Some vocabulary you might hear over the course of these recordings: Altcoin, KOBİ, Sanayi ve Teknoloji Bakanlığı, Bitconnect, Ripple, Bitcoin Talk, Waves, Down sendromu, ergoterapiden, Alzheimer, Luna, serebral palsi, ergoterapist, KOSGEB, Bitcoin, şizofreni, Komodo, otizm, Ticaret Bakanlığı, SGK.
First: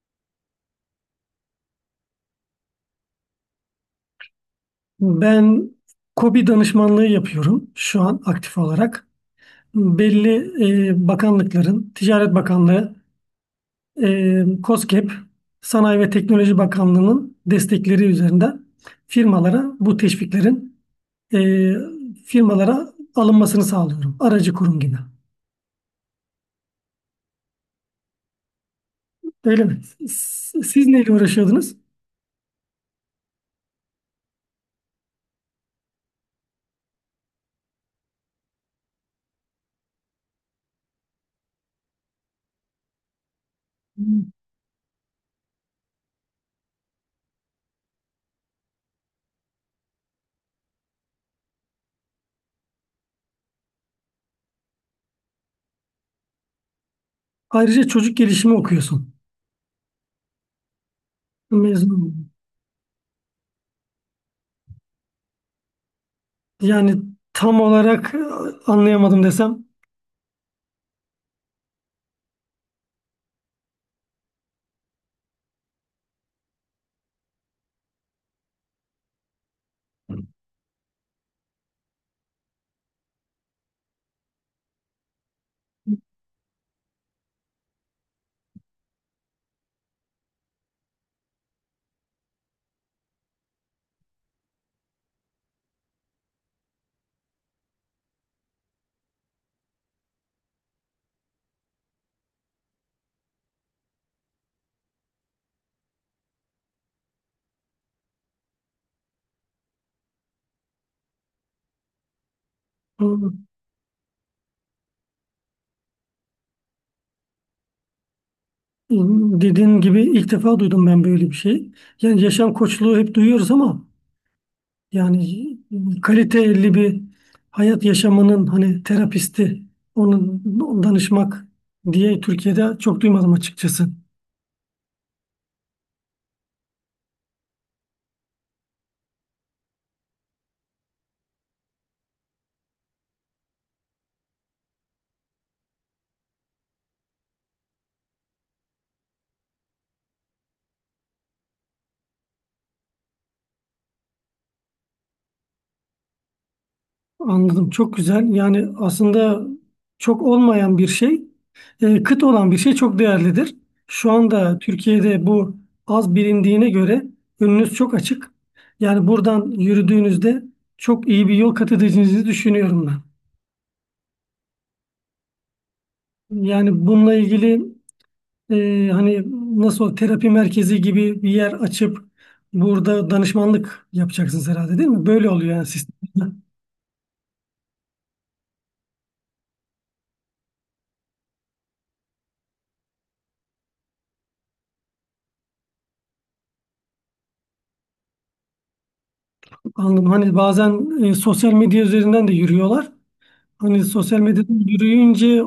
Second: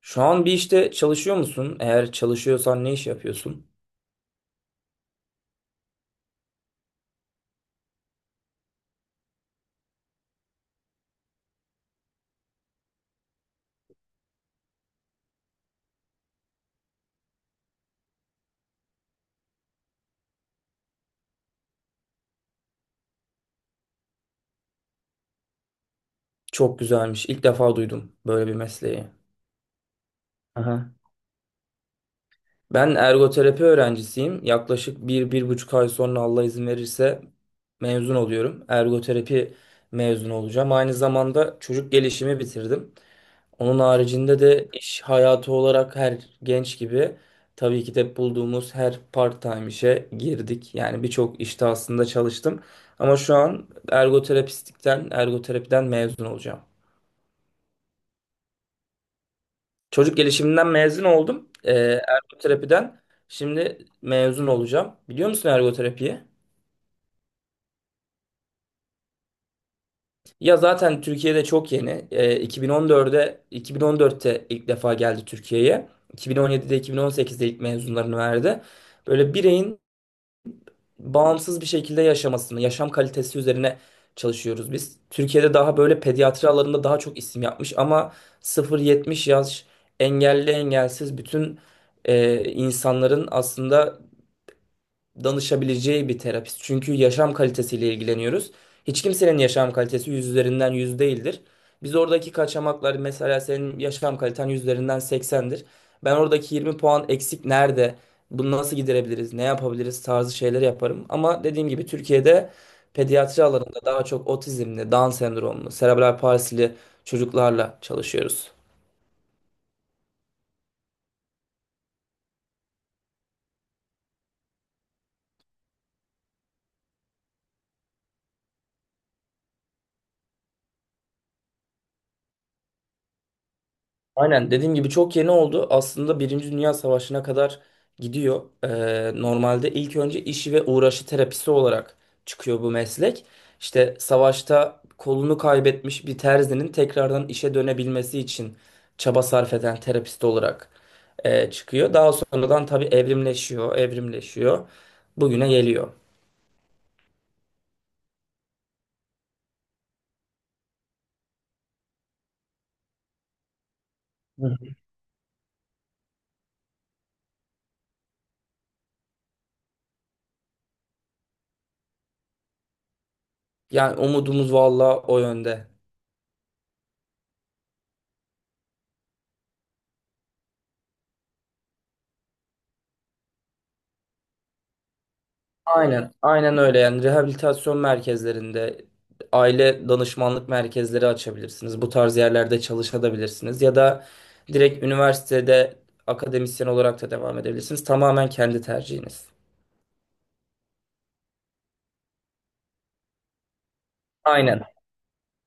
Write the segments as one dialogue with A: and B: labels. A: Şu an bir işte çalışıyor musun? Eğer çalışıyorsan ne iş yapıyorsun?
B: Ben KOBİ danışmanlığı yapıyorum şu an aktif olarak. Belli bakanlıkların, Ticaret Bakanlığı, KOSGEB, Sanayi ve Teknoloji Bakanlığı'nın destekleri üzerinden firmalara bu teşviklerin e, firmalara alınmasını sağlıyorum. Aracı kurum gibi.
A: Çok güzelmiş. İlk defa duydum böyle bir mesleği.
B: Öyle mi? Siz
A: Aha.
B: neyle uğraşıyordunuz?
A: Ben ergoterapi öğrencisiyim. Yaklaşık bir, 1,5 ay sonra Allah izin verirse mezun oluyorum. Ergoterapi mezunu olacağım. Aynı zamanda çocuk gelişimi bitirdim. Onun haricinde de iş hayatı olarak her genç gibi tabii ki de bulduğumuz her part-time işe girdik. Yani birçok işte aslında çalıştım. Ama şu an ergoterapiden mezun olacağım.
B: Ayrıca çocuk gelişimi okuyorsun.
A: Çocuk gelişiminden mezun oldum. Ee,
B: Mezun oldum.
A: ergoterapiden şimdi mezun olacağım. Biliyor musun ergoterapiyi?
B: Yani tam olarak anlayamadım desem.
A: Ya zaten Türkiye'de çok yeni. 2014'te ilk defa geldi Türkiye'ye. 2017'de 2018'de ilk mezunlarını verdi. Böyle bireyin bağımsız bir şekilde yaşamasını, yaşam kalitesi üzerine çalışıyoruz biz. Türkiye'de daha böyle pediatri alanında daha çok isim yapmış ama 0-70 yaş engelli engelsiz bütün insanların aslında danışabileceği bir terapist. Çünkü yaşam kalitesiyle ilgileniyoruz. Hiç kimsenin yaşam kalitesi yüz üzerinden yüz değildir. Biz oradaki kaçamaklar, mesela senin yaşam kaliten yüz üzerinden 80'dir. Ben oradaki 20 puan eksik nerede? Bunu nasıl giderebiliriz? Ne yapabiliriz? Tarzı şeyler yaparım. Ama dediğim gibi Türkiye'de pediatri alanında daha çok otizmli, Down sendromlu, serebral palsili çocuklarla çalışıyoruz.
B: Dediğin gibi ilk defa duydum ben böyle bir şey. Yani yaşam koçluğu hep duyuyoruz ama yani kaliteli bir hayat yaşamının hani terapisti, onun danışmak diye Türkiye'de çok duymadım açıkçası.
A: Aynen dediğim gibi çok yeni oldu. Aslında Birinci Dünya Savaşı'na kadar gidiyor. Normalde ilk önce işi ve uğraşı terapisi olarak çıkıyor bu meslek. İşte savaşta kolunu kaybetmiş bir terzinin tekrardan işe dönebilmesi için çaba sarf eden terapist olarak çıkıyor. Daha sonradan tabii evrimleşiyor, evrimleşiyor. Bugüne geliyor.
B: Anladım. Çok güzel. Yani aslında çok olmayan bir şey, kıt olan bir şey çok değerlidir. Şu
A: Hı
B: anda
A: hı.
B: Türkiye'de bu az bilindiğine göre önünüz çok açık. Yani buradan yürüdüğünüzde çok iyi bir yol kat edeceğinizi düşünüyorum ben.
A: Yani umudumuz valla o yönde.
B: Yani bununla ilgili hani nasıl terapi merkezi gibi bir yer açıp burada danışmanlık yapacaksınız herhalde değil mi? Böyle oluyor yani
A: Aynen,
B: sistemde.
A: aynen öyle, yani rehabilitasyon merkezlerinde, aile danışmanlık merkezleri açabilirsiniz. Bu tarz yerlerde çalışabilirsiniz ya da direkt üniversitede akademisyen olarak da devam edebilirsiniz. Tamamen kendi tercihiniz.
B: Anladım. Hani bazen sosyal medya üzerinden de yürüyorlar. Hani sosyal medyada
A: Aynen.
B: yürüyünce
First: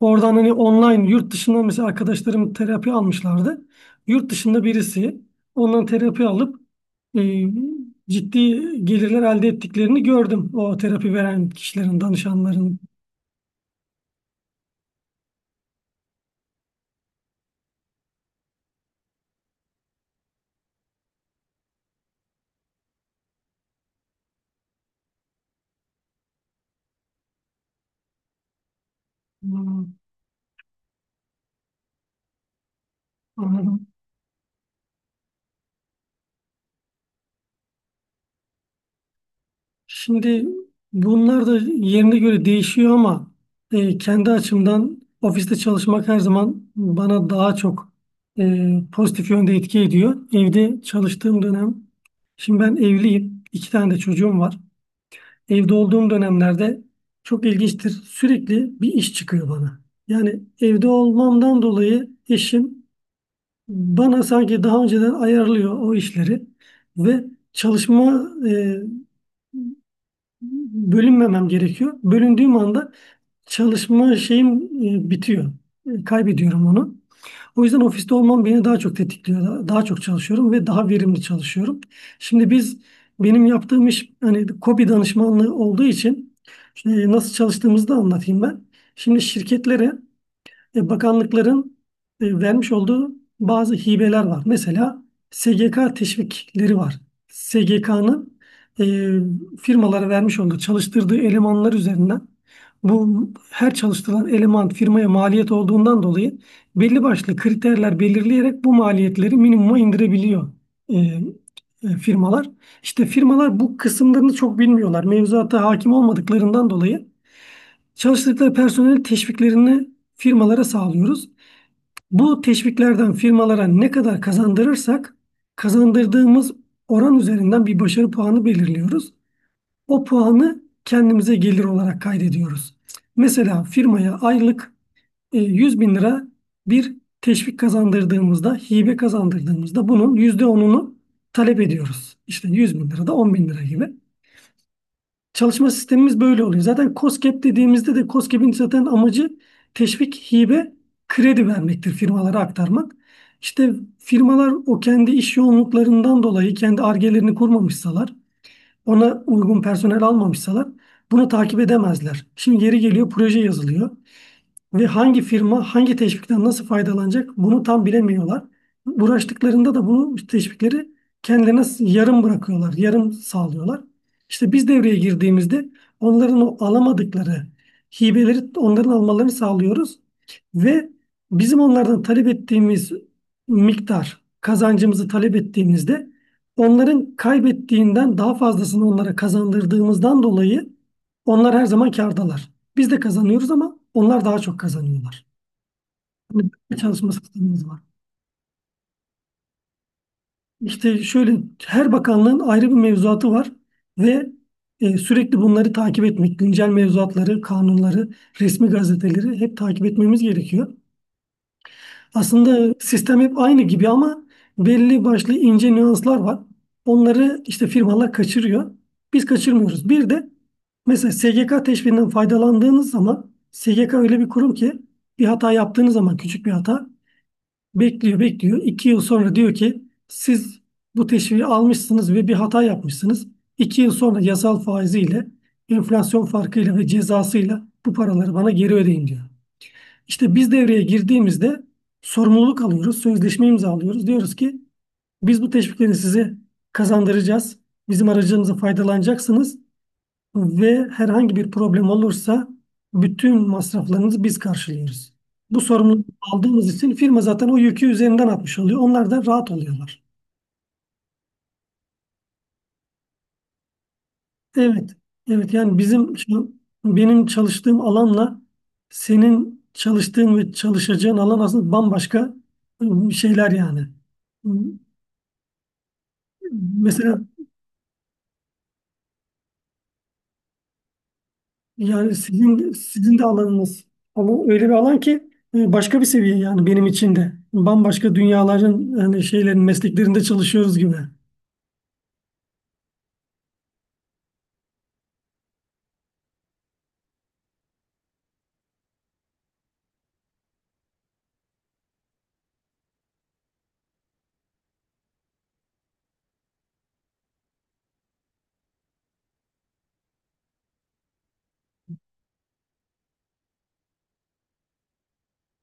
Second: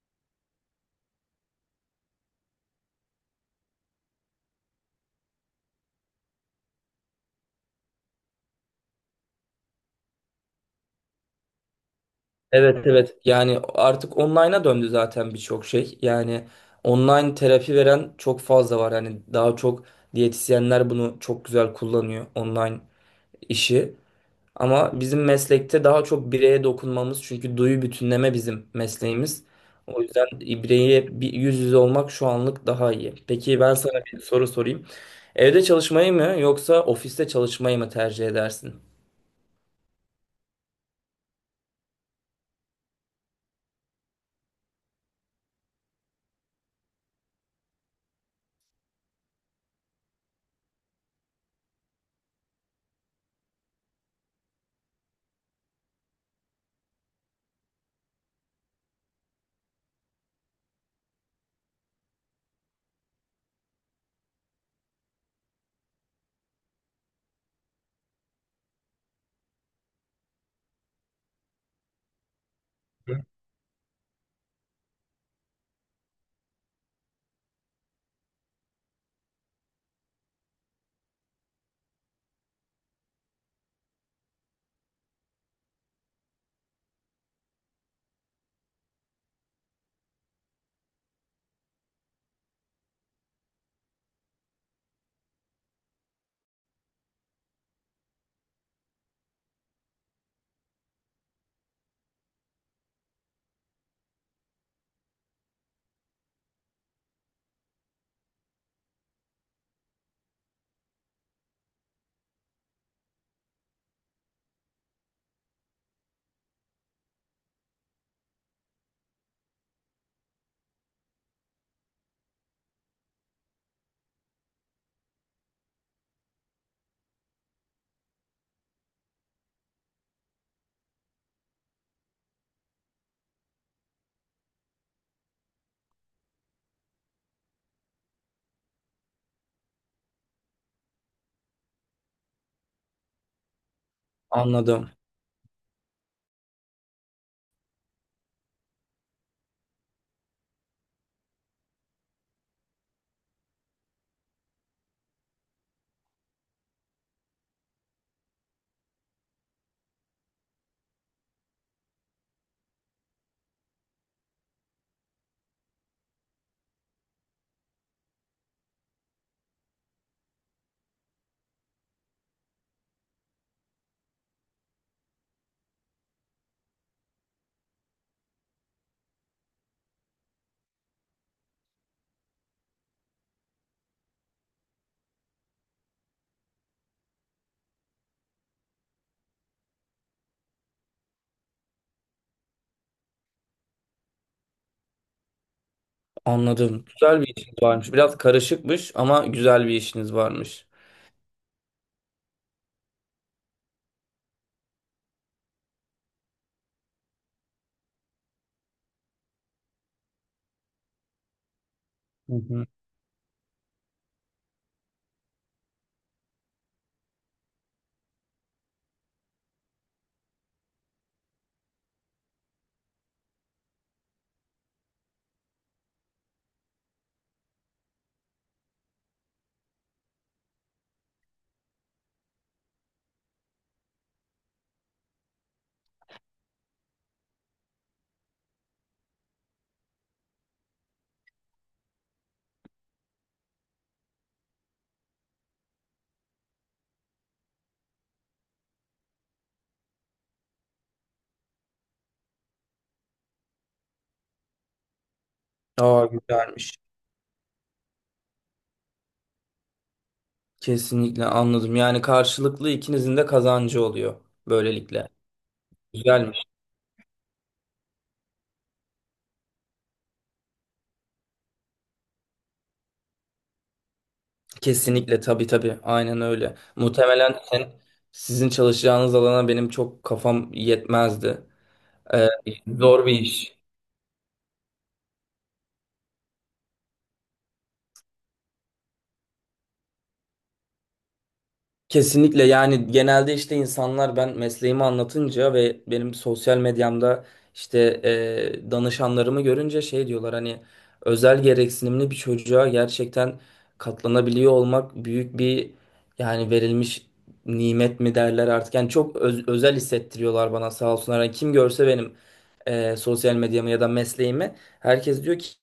B: oradan hani online yurt dışından mesela arkadaşlarım terapi almışlardı. Yurt dışında birisi ondan terapi alıp e, ciddi gelirler elde ettiklerini gördüm. O terapi veren kişilerin, danışanların.
A: Evet, evet. Yani artık online'a döndü zaten birçok şey. Yani online terapi veren çok fazla var. Yani daha çok diyetisyenler bunu çok güzel kullanıyor online işi. Ama bizim meslekte daha çok bireye dokunmamız, çünkü duyu bütünleme bizim mesleğimiz.
B: Hmm,
A: O yüzden bireye bir yüz yüze olmak şu anlık daha iyi. Peki ben
B: Anladım.
A: sana bir soru sorayım. Evde çalışmayı mı yoksa ofiste çalışmayı mı tercih edersin?
B: Şimdi bunlar da yerine göre değişiyor ama kendi açımdan ofiste çalışmak her zaman bana daha çok pozitif yönde etki ediyor. Evde çalıştığım dönem, şimdi ben evliyim, iki tane de çocuğum var. Evde olduğum dönemlerde çok ilginçtir. Sürekli bir iş çıkıyor bana. Yani evde olmamdan dolayı eşim bana sanki daha önceden ayarlıyor o işleri ve çalışma bölünmemem gerekiyor. Bölündüğüm anda çalışma şeyim bitiyor. Kaybediyorum onu. O yüzden ofiste olmam beni daha çok tetikliyor. Daha çok çalışıyorum ve daha verimli çalışıyorum. Şimdi biz benim yaptığım iş hani KOBİ danışmanlığı olduğu için nasıl çalıştığımızı da anlatayım ben. Şimdi şirketlere bakanlıkların vermiş olduğu bazı hibeler var. Mesela SGK teşvikleri var. SGK'nın e, firmalara vermiş olduğu çalıştırdığı elemanlar üzerinden bu her çalıştırılan eleman firmaya maliyet olduğundan dolayı belli başlı kriterler belirleyerek bu maliyetleri minimuma indirebiliyor e, firmalar. İşte firmalar bu kısımlarını çok bilmiyorlar. Mevzuata hakim olmadıklarından dolayı çalıştıkları personel teşviklerini firmalara sağlıyoruz. Bu teşviklerden firmalara ne kadar kazandırırsak kazandırdığımız oran üzerinden bir başarı puanı belirliyoruz. O puanı kendimize gelir olarak kaydediyoruz. Mesela firmaya aylık 100 bin lira bir teşvik kazandırdığımızda, hibe kazandırdığımızda bunun %10'unu talep ediyoruz. İşte 100 bin lira da 10 bin lira gibi.
A: Anladım,
B: Çalışma sistemimiz böyle oluyor. Zaten KOSGEB dediğimizde de KOSGEB'in zaten amacı teşvik, hibe, kredi vermektir firmalara aktarmak. İşte firmalar o kendi iş yoğunluklarından dolayı kendi argelerini kurmamışsalar, ona uygun personel almamışsalar bunu takip edemezler. Şimdi yeri geliyor proje yazılıyor ve hangi firma hangi teşvikten nasıl faydalanacak bunu tam bilemiyorlar. Uğraştıklarında da bu teşvikleri kendilerine yarım bırakıyorlar, yarım sağlıyorlar. İşte biz devreye girdiğimizde onların o alamadıkları hibeleri onların almalarını sağlıyoruz ve bizim onlardan talep ettiğimiz miktar kazancımızı talep ettiğimizde onların kaybettiğinden daha fazlasını onlara kazandırdığımızdan dolayı onlar her zaman kârdalar. Biz de kazanıyoruz ama onlar daha çok kazanıyorlar. Hani böyle bir
A: anladım.
B: çalışma
A: Güzel bir işiniz
B: sistemimiz var.
A: varmış. Biraz karışıkmış ama güzel bir işiniz varmış.
B: İşte şöyle her bakanlığın ayrı bir mevzuatı var ve sürekli bunları takip etmek, güncel mevzuatları, kanunları, resmi gazeteleri hep takip etmemiz gerekiyor.
A: Hı hı.
B: Aslında sistem hep aynı gibi ama belli başlı ince nüanslar var. Onları işte firmalar kaçırıyor. Biz kaçırmıyoruz. Bir de mesela SGK teşviğinden faydalandığınız zaman SGK öyle bir kurum ki bir hata yaptığınız zaman küçük bir hata bekliyor, bekliyor. İki yıl sonra diyor ki siz bu teşviği almışsınız ve bir hata yapmışsınız. İki yıl sonra yasal faiziyle, enflasyon farkıyla ve cezasıyla bu paraları bana geri ödeyin diyor. İşte biz devreye girdiğimizde sorumluluk alıyoruz, sözleşme imzalıyoruz. Diyoruz ki biz bu teşvikleri size kazandıracağız. Bizim aracımıza faydalanacaksınız ve herhangi bir problem olursa bütün masraflarınızı biz karşılıyoruz. Bu sorumluluğu
A: Aa,
B: aldığımız
A: güzelmiş.
B: için firma zaten o yükü üzerinden atmış oluyor. Onlar da rahat oluyorlar.
A: Kesinlikle anladım. Yani karşılıklı ikinizin de kazancı oluyor
B: Evet.
A: böylelikle.
B: Evet, yani
A: Güzel mi?
B: benim çalıştığım alanla senin çalıştığın ve çalışacağın alan aslında bambaşka şeyler yani.
A: Kesinlikle, tabii tabii, aynen öyle.
B: Mesela
A: Muhtemelen sen, sizin çalışacağınız alana benim çok kafam yetmezdi.
B: yani
A: Ee,
B: sizin,
A: zor bir
B: sizin de
A: iş.
B: alanınız. Ama öyle bir alan ki başka bir seviye yani benim için de. Bambaşka dünyaların yani şeylerin mesleklerinde çalışıyoruz gibi.
A: Kesinlikle, yani genelde işte insanlar ben mesleğimi anlatınca ve benim sosyal medyamda işte danışanlarımı görünce şey diyorlar, hani özel gereksinimli bir çocuğa gerçekten katlanabiliyor olmak büyük bir, yani verilmiş nimet mi derler artık, yani çok özel hissettiriyorlar bana, sağ olsunlar. Hani kim görse benim sosyal medyamı ya da mesleğimi, herkes diyor ki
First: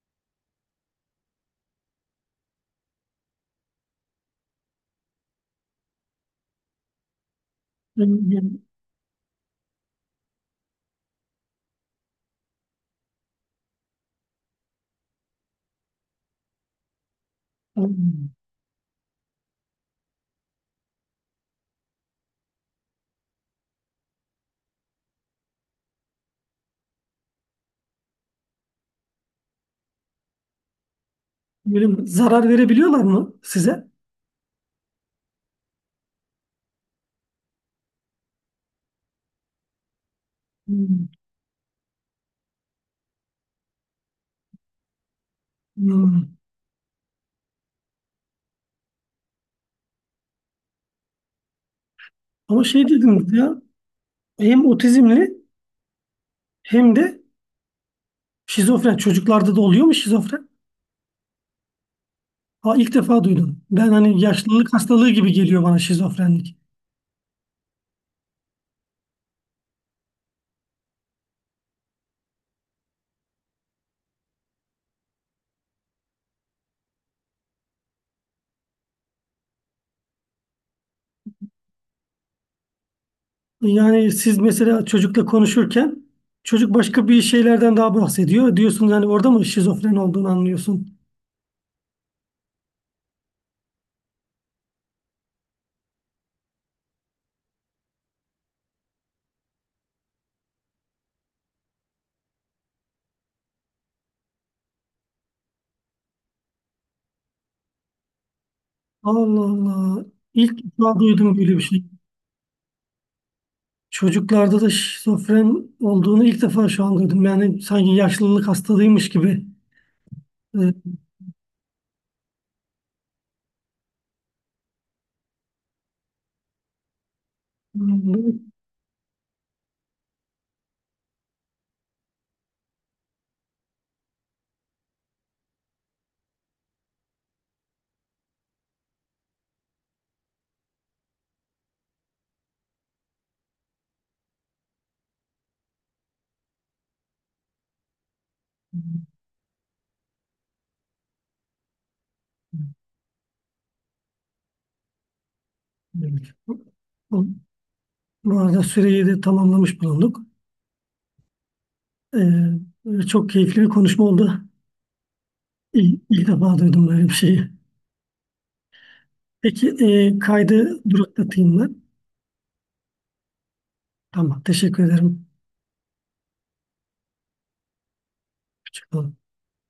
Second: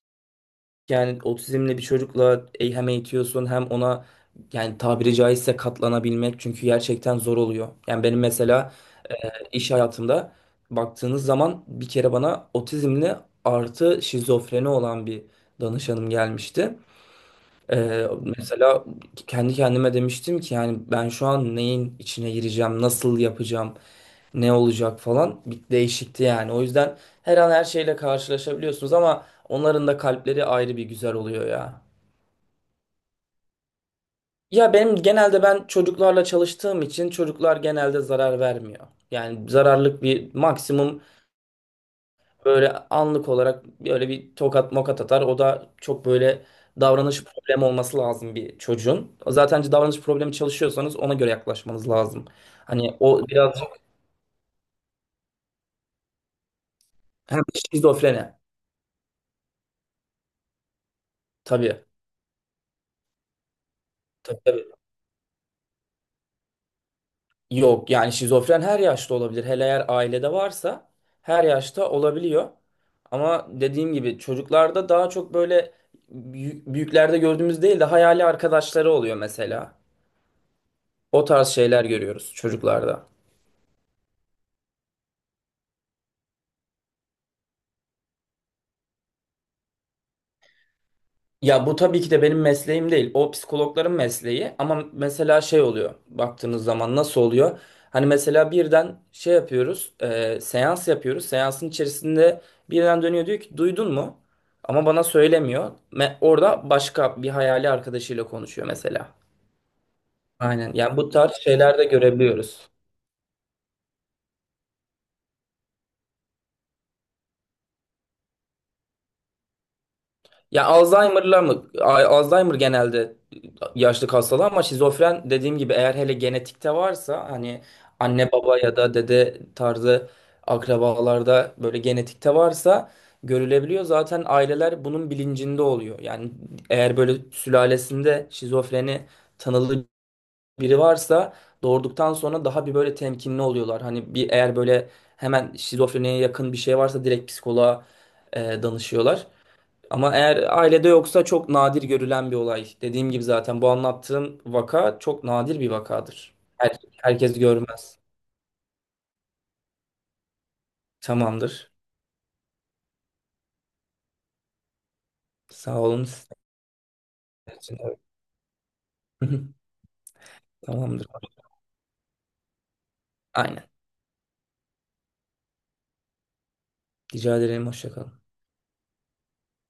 A: yani otizmli bir çocukla hem eğitiyorsun hem ona yani tabiri caizse katlanabilmek, çünkü gerçekten zor oluyor. Yani
B: Yani-
A: benim
B: yani-
A: mesela e, iş hayatımda baktığınız zaman bir kere bana otizmli artı şizofreni olan bir danışanım gelmişti. Ee, mesela kendi kendime demiştim ki, yani ben şu an neyin içine gireceğim, nasıl yapacağım, ne olacak falan, bir değişikti yani. O yüzden her an her şeyle karşılaşabiliyorsunuz, ama onların da kalpleri ayrı bir güzel oluyor ya.
B: Böyle mi? Zarar verebiliyorlar mı size?
A: Ya benim, genelde ben çocuklarla çalıştığım için, çocuklar genelde zarar vermiyor. Yani zararlık bir maksimum.
B: Hmm.
A: Böyle anlık olarak böyle bir tokat mokat atar. O da çok
B: Hmm.
A: böyle davranış problemi olması lazım bir çocuğun. Zaten davranış problemi çalışıyorsanız ona göre yaklaşmanız lazım.
B: Ama şey
A: Hani o
B: dediniz ya,
A: birazcık
B: hem otizmli hem de
A: hem şizofreni.
B: şizofren. Çocuklarda da oluyor mu şizofren?
A: Tabii,
B: Ha, ilk defa duydum. Ben hani
A: tabii, tabii.
B: yaşlılık hastalığı gibi geliyor bana şizofrenlik.
A: Yok yani şizofren her yaşta olabilir. Hele eğer ailede varsa her yaşta olabiliyor. Ama dediğim gibi çocuklarda daha çok böyle büyüklerde gördüğümüz değil de hayali arkadaşları oluyor mesela. O tarz şeyler görüyoruz çocuklarda.
B: Yani siz mesela çocukla konuşurken çocuk başka bir şeylerden daha bahsediyor. Diyorsunuz hani orada mı şizofren olduğunu anlıyorsun.
A: Ya bu tabii ki de benim mesleğim değil. O psikologların mesleği. Ama mesela şey oluyor. Baktığınız zaman nasıl oluyor? Hani mesela birden şey yapıyoruz. Seans yapıyoruz. Seansın içerisinde birden dönüyor, diyor ki duydun mu? Ama bana söylemiyor. Orada başka bir hayali arkadaşıyla konuşuyor mesela.
B: Allah Allah. İlk
A: Aynen. Yani
B: defa
A: bu tarz
B: duydum böyle bir
A: şeyler
B: şey.
A: de görebiliyoruz.
B: Çocuklarda da şizofren olduğunu ilk defa şu an duydum. Yani sanki yaşlılık hastalığıymış gibi.
A: Ya
B: Ee,
A: Alzheimer'la mı? Alzheimer genelde yaşlık hastalığı, ama şizofren dediğim gibi, eğer hele genetikte varsa, hani anne
B: bu-
A: baba ya da dede tarzı akrabalarda böyle genetikte varsa görülebiliyor. Zaten aileler bunun bilincinde oluyor. Yani eğer böyle sülalesinde şizofreni tanılı biri varsa, doğurduktan sonra daha bir böyle temkinli oluyorlar. Hani bir eğer böyle hemen şizofreniye yakın bir şey varsa direkt psikoloğa danışıyorlar. Ama eğer ailede yoksa çok nadir görülen bir olay. Dediğim gibi zaten bu anlattığım vaka çok nadir bir
B: Evet.
A: vakadır.
B: Bu
A: Herkes görmez.
B: bu arada süreyi de tamamlamış bulunduk.
A: Tamamdır.
B: Çok keyifli bir konuşma oldu.
A: Sağ
B: İlk,
A: olun
B: ilk
A: sizin
B: defa duydum böyle bir şeyi.
A: için. Evet.
B: Peki kaydı
A: Tamamdır.
B: duraklatayım ben.
A: Aynen.
B: Tamam, teşekkür ederim.
A: Rica ederim. Hoşça kalın.
B: Hoşça kalın.